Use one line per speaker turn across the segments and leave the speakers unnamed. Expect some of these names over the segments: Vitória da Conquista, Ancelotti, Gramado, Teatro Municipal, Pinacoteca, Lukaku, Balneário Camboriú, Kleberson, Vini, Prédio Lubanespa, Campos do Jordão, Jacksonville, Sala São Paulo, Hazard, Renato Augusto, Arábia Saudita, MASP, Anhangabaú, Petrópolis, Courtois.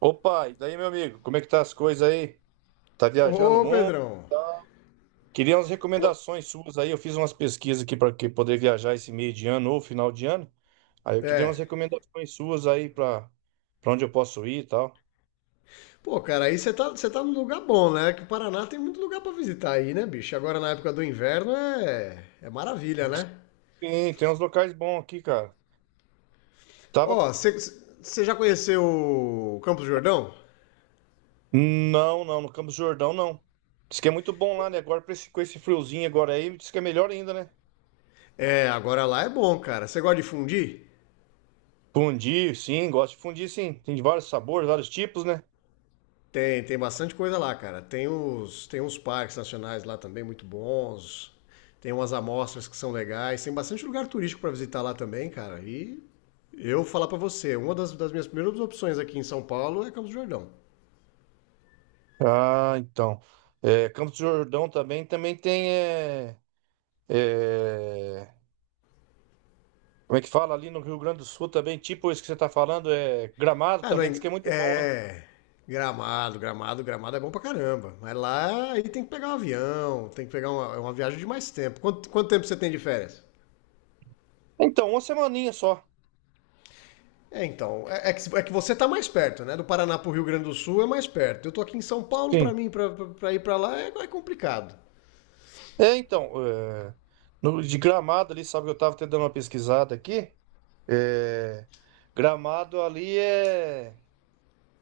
Opa, e daí, meu amigo, como é que tá as coisas aí? Tá viajando o
Ô,
mundo?
Pedrão.
Tá. Queria umas
Pô,
recomendações suas aí. Eu fiz umas pesquisas aqui para que poder viajar esse meio de ano ou final de ano. Aí eu queria umas
é.
recomendações suas aí para onde eu posso ir e tal.
Pô, cara, aí você tá num lugar bom, né? Que o Paraná tem muito lugar pra visitar aí, né, bicho? Agora na época do inverno é maravilha, né?
Sim, tem uns locais bons aqui, cara. Tava.
Ó, você já conheceu o Campos do Jordão?
Não, não, no Campos do Jordão não. Diz que é muito bom lá, né? Agora pra com esse friozinho agora aí, diz que é melhor ainda, né?
É, agora lá é bom, cara. Você gosta de fundir?
Fundir, sim, gosto de fundir, sim. Tem de vários sabores, vários tipos, né?
Tem, tem bastante coisa lá, cara. Tem os, tem uns parques nacionais lá também muito bons. Tem umas amostras que são legais. Tem bastante lugar turístico para visitar lá também, cara. E eu falar para você, uma das minhas primeiras opções aqui em São Paulo é Campos do Jordão.
Ah, então. É, Campos do Jordão também, também tem. É, como é que fala ali no Rio Grande do Sul também? Tipo isso que você está falando, é Gramado
Ah, não
também, diz
é,
que é muito bom, né?
é Gramado, Gramado é bom pra caramba. Mas lá aí tem que pegar um avião, tem que pegar uma viagem de mais tempo. Quanto tempo você tem de férias?
Então, uma semaninha só.
É, então, é, é que você tá mais perto, né? Do Paraná pro Rio Grande do Sul é mais perto. Eu tô aqui em São Paulo, pra
Sim.
mim, pra ir pra lá é complicado.
É, então. É, no, de Gramado ali, sabe que eu estava até dando uma pesquisada aqui. É, Gramado ali é.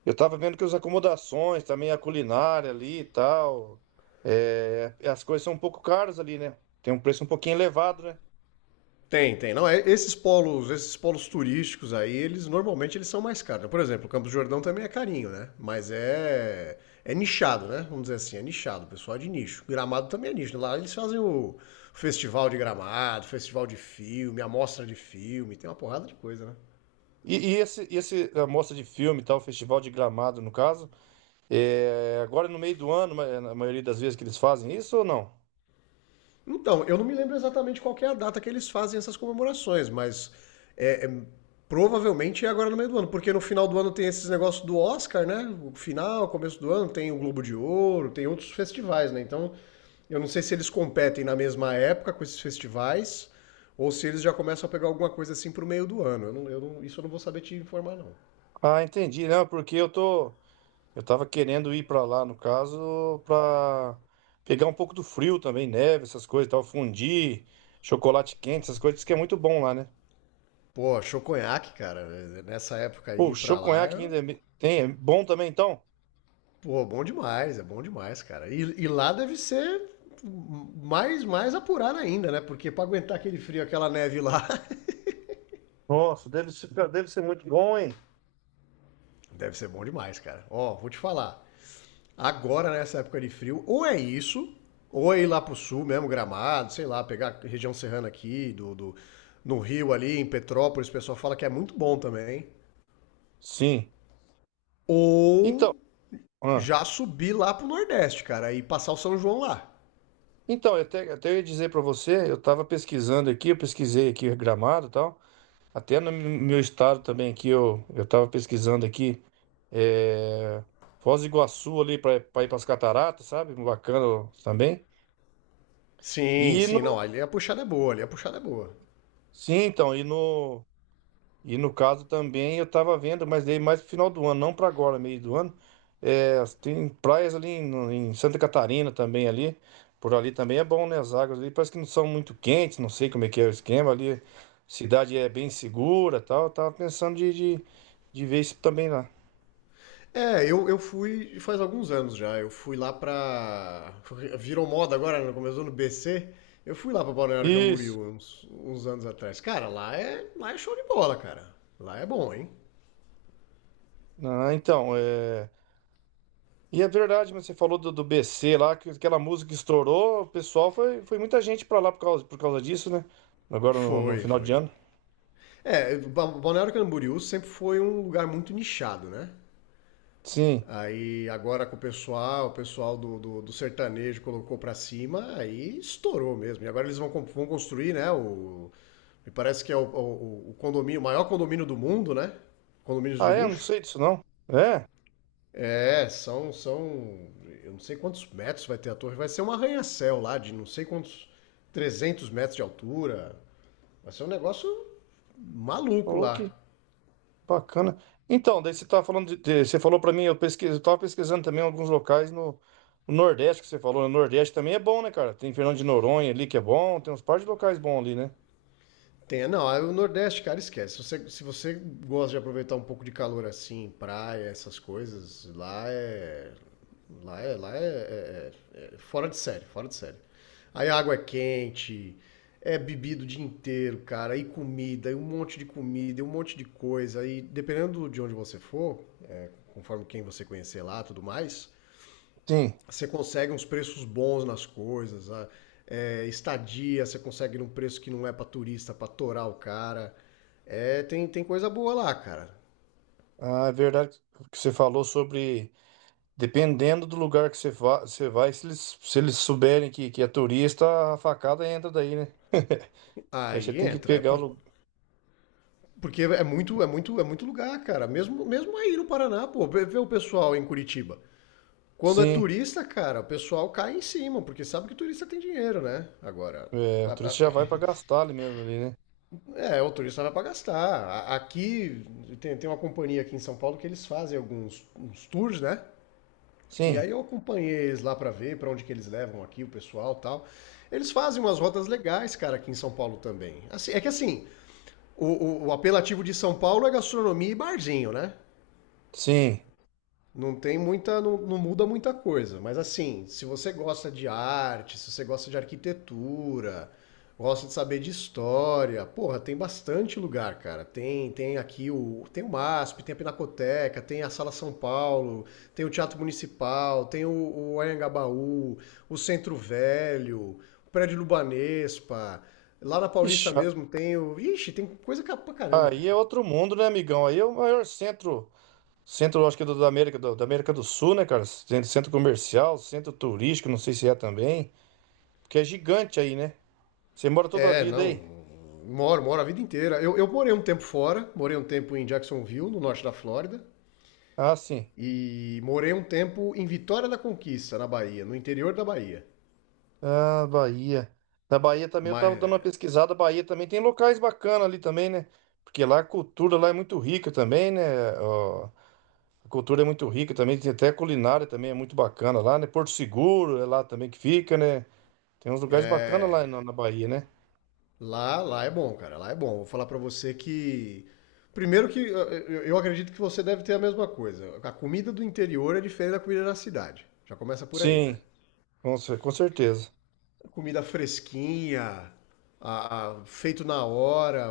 Eu estava vendo que as acomodações, também a culinária ali e tal. É, as coisas são um pouco caras ali, né? Tem um preço um pouquinho elevado, né?
Tem, tem. Não, é- esses polos turísticos aí, eles normalmente eles são mais caros. Por exemplo, o Campos do Jordão também é carinho, né? Mas é nichado, né? Vamos dizer assim, é nichado. O pessoal é de nicho. Gramado também é nicho. Lá eles fazem o festival de Gramado, festival de filme, amostra de filme, tem uma porrada de coisa, né?
E esse, esse a mostra de filme, e tal, o Festival de Gramado, no caso, é agora no meio do ano, na maioria das vezes que eles fazem isso ou não?
Então, eu não me lembro exatamente qual que é a data que eles fazem essas comemorações, mas é, é- provavelmente é agora no meio do ano, porque no final do ano tem esses negócios do Oscar, né? O final, começo do ano, tem o Globo de Ouro, tem outros festivais, né? Então, eu não sei se eles competem na mesma época com esses festivais ou se eles já começam a pegar alguma coisa assim pro meio do ano. Eu não- isso eu não vou saber te informar, não.
Ah, entendi, não, porque eu tô, eu tava querendo ir pra lá, no caso, pra pegar um pouco do frio também, neve, essas coisas, e tal, fondue, chocolate quente, essas coisas, diz que é muito bom lá, né?
Pô, achou conhaque, cara. Nessa época
Pô, o
aí pra lá.
choconhaque ainda tem, é bom também, então?
Pô, bom demais, é bom demais, cara. E lá deve ser mais apurado ainda, né? Porque pra aguentar aquele frio, aquela neve lá,
Nossa, deve ser muito bom, hein?
deve ser bom demais, cara. Ó, vou te falar. Agora, nessa época de frio, ou é isso, ou é ir lá pro sul mesmo, Gramado, sei lá, pegar a região serrana aqui, do no Rio ali, em Petrópolis, o pessoal fala que é muito bom também.
Sim. Então,
Ou
ah.
já subir lá pro Nordeste, cara, e passar o São João lá.
Então, eu até, até eu ia dizer para você, eu estava pesquisando aqui, eu pesquisei aqui Gramado e tal, até no meu estado também aqui, eu estava pesquisando aqui, é, Foz do Iguaçu ali para ir para as cataratas, sabe? Bacana também.
Sim,
E
sim,
no,
não, ali a puxada é boa, ali a puxada é boa.
sim, então, e no. E no caso também eu tava vendo, mas daí mais pro final do ano, não pra agora, meio do ano. É, tem praias ali em Santa Catarina também ali. Por ali também é bom, né? As águas ali parece que não são muito quentes, não sei como é que é o esquema ali. Cidade é bem segura, tal. Eu tava pensando de ver isso também lá.
É, eu fui faz alguns anos já. Eu fui lá pra. Virou moda agora, né? Começou no BC. Eu fui lá pra Balneário
Isso.
Camboriú uns anos atrás. Cara, lá é show de bola, cara. Lá é bom, hein?
Ah, então, é... E é verdade, mas você falou do, do BC lá, que aquela música que estourou, o pessoal foi, foi muita gente pra lá por causa disso, né? Agora no
Foi,
final de
foi.
ano.
É, Ba- Balneário Camboriú sempre foi um lugar muito nichado, né?
Sim.
Aí agora com o pessoal do sertanejo colocou pra cima, aí estourou mesmo. E agora eles vão, com- vão construir, né? O, me parece que é o, o condomínio, o maior condomínio do mundo, né? Condomínios de
Ah, é? Não
luxo.
sei disso, não. É?
É, eu não sei quantos metros vai ter a torre. Vai ser um arranha-céu lá de não sei quantos, 300 metros de altura. Vai ser um negócio maluco
Ô,
lá.
que bacana. Então, daí você tá falando de, você falou pra mim, eu pesquisei, eu tava pesquisando também alguns locais no, no Nordeste que você falou. No Nordeste também é bom, né, cara? Tem Fernando de Noronha ali que é bom, tem uns par de locais bons ali, né?
Tem, não, aí o Nordeste, cara, esquece. Se você gosta de aproveitar um pouco de calor assim, praia, essas coisas, lá é. Lá é. Lá é, é- é é fora de série, fora de série. Aí a água é quente, é bebido o dia inteiro, cara, e comida, e um monte de comida, e um monte de coisa. E dependendo de onde você for, conforme quem você conhecer lá tudo mais,
Sim.
você consegue uns preços bons nas coisas, a- é, estadia, você consegue num preço que não é pra turista, pra torar o cara. É, tem, tem coisa boa lá, cara.
Ah, é verdade que você falou sobre, dependendo do lugar que você, você vai, se eles, se eles souberem que é turista, a facada entra daí, né? Aí você
Aí
tem que
entra, é
pegar o
por-
lugar.
porque é muito, é muito, é muito lugar, cara. Mesmo, mesmo aí no Paraná, pô, vê o pessoal em Curitiba. Quando é
Sim,
turista, cara, o pessoal cai em cima, porque sabe que turista tem dinheiro, né? Agora,
é, o
a- a-
turista já vai pra gastar ali mesmo, ali, né?
é, o turista vai pra gastar. A- Aqui tem, tem uma companhia aqui em São Paulo que eles fazem alguns uns tours, né? E aí
Sim,
eu acompanhei eles lá pra ver pra onde que eles levam aqui o pessoal e tal. Eles fazem umas rotas legais, cara, aqui em São Paulo também. Assim, é que assim, o, o apelativo de São Paulo é gastronomia e barzinho, né?
sim.
Não tem muita, não, não muda muita coisa, mas assim, se você gosta de arte, se você gosta de arquitetura, gosta de saber de história, porra, tem bastante lugar, cara. Tem, tem aqui o, tem o MASP, tem a Pinacoteca, tem a Sala São Paulo, tem o Teatro Municipal, tem o Anhangabaú, o Centro Velho, o Prédio Lubanespa. Lá na Paulista
Ixi, a-
mesmo tem o, ixi, tem coisa ca- pra caramba,
aí é
cara.
outro mundo, né, amigão? Aí é o maior centro, centro, acho que é da América do Sul, né, cara? Centro, centro comercial, centro turístico, não sei se é também, porque é gigante aí, né? Você mora toda a
É,
vida
não.
aí?
Moro, moro a vida inteira. Eu morei um tempo fora, morei um tempo em Jacksonville, no norte da Flórida,
Ah, sim.
e morei um tempo em Vitória da Conquista, na Bahia, no interior da Bahia.
Ah, Bahia. Na Bahia também eu
Mas
tava dando uma pesquisada. A Bahia também tem locais bacanas ali também, né? Porque lá a cultura lá é muito rica também, né? Ó, a cultura é muito rica também, tem até a culinária também é muito bacana lá, né? Porto Seguro é lá também que fica, né? Tem uns lugares bacanas lá
é,
na Bahia, né?
lá, lá é bom, cara, lá é bom. Vou falar pra você que primeiro que eu, eu acredito que você deve ter a mesma coisa. A comida do interior é diferente da comida da cidade. Já começa por aí, né?
Sim, com, com certeza.
Comida fresquinha, feito na hora.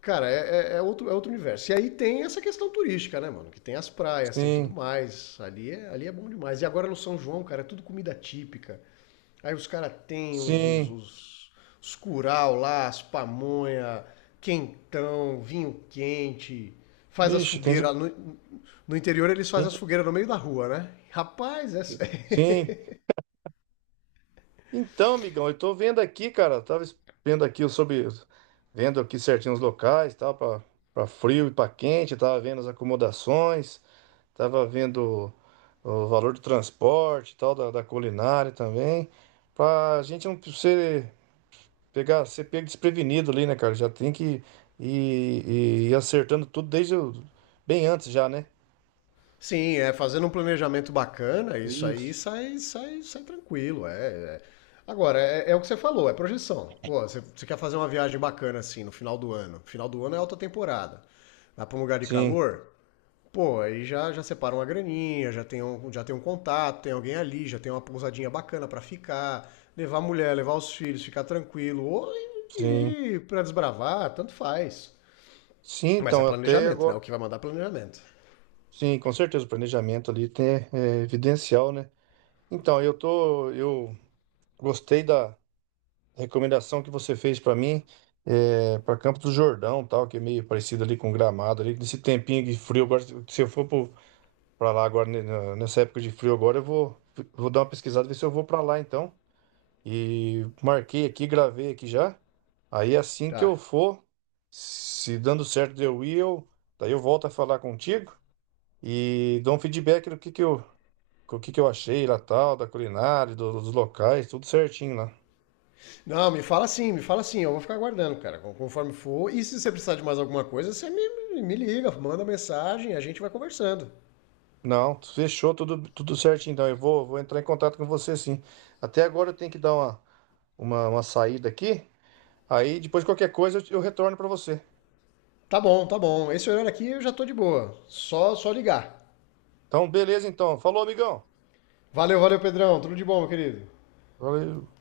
Cara, é, é- é outro universo. E aí tem essa questão turística, né, mano? Que tem as praias, tem tudo
Sim,
mais. Ali é bom demais. E agora no São João, cara, é tudo comida típica. Aí os caras têm os, os,
sim.
os, os curau lá, as pamonha, quentão, vinho quente. Faz as
Ixi, tem de,
fogueiras. No, no interior eles
tem
fazem as
de-
fogueiras no meio da rua, né? Rapaz, é,
Sim. Então, amigão, eu tô vendo aqui, cara, vendo aqui sobre, vendo aqui certinho os locais, tal, pra, para frio e pra quente, tava vendo as acomodações, tava vendo o valor do transporte, e tal, da, da culinária também, pra gente não ser, pegar, ser pego desprevenido ali, né, cara? Já tem que ir acertando tudo bem antes já, né?
sim, é fazendo um planejamento bacana, isso aí
Isso.
sai, sai tranquilo. É, é. Agora, é, é o que você falou, é projeção. Pô, você quer fazer uma viagem bacana assim no final do ano. Final do ano é alta temporada. Vai para um lugar de
Sim,
calor, pô, aí já separa uma graninha, já tem um contato, tem alguém ali, já tem uma pousadinha bacana para ficar, levar a mulher, levar os filhos, ficar tranquilo, ou
sim.
ir para desbravar, tanto faz.
Sim,
Mas é
então, até
planejamento, né?
agora.
O que vai mandar é planejamento.
Sim, com certeza, o planejamento ali tem, é evidencial, né? Então, eu tô. Eu gostei da recomendação que você fez para mim, é, para Campos do Jordão, tal, que é meio parecido ali com Gramado, ali, nesse tempinho de frio. Agora, se eu for para lá agora, né, nessa época de frio agora, eu vou, vou dar uma pesquisada, ver se eu vou para lá, então. E marquei aqui, gravei aqui já. Aí assim que eu
Tá.
for, se dando certo de eu ir, eu, daí eu volto a falar contigo e dou um feedback do que eu, o que que eu achei lá tal, da culinária, dos locais, tudo certinho lá.
Não, me fala sim, me fala sim. Eu vou ficar aguardando, cara, conforme for. E se você precisar de mais alguma coisa, você me liga, manda mensagem, a gente vai conversando.
Não, fechou tudo, tudo certinho, então eu vou, vou entrar em contato com você sim. Até agora eu tenho que dar uma saída aqui, aí depois qualquer coisa eu retorno para você.
Tá bom, tá bom. Esse horário aqui eu já tô de boa. Só ligar.
Então, beleza então. Falou, amigão.
Valeu, valeu, Pedrão. Tudo de bom, meu querido.
Valeu.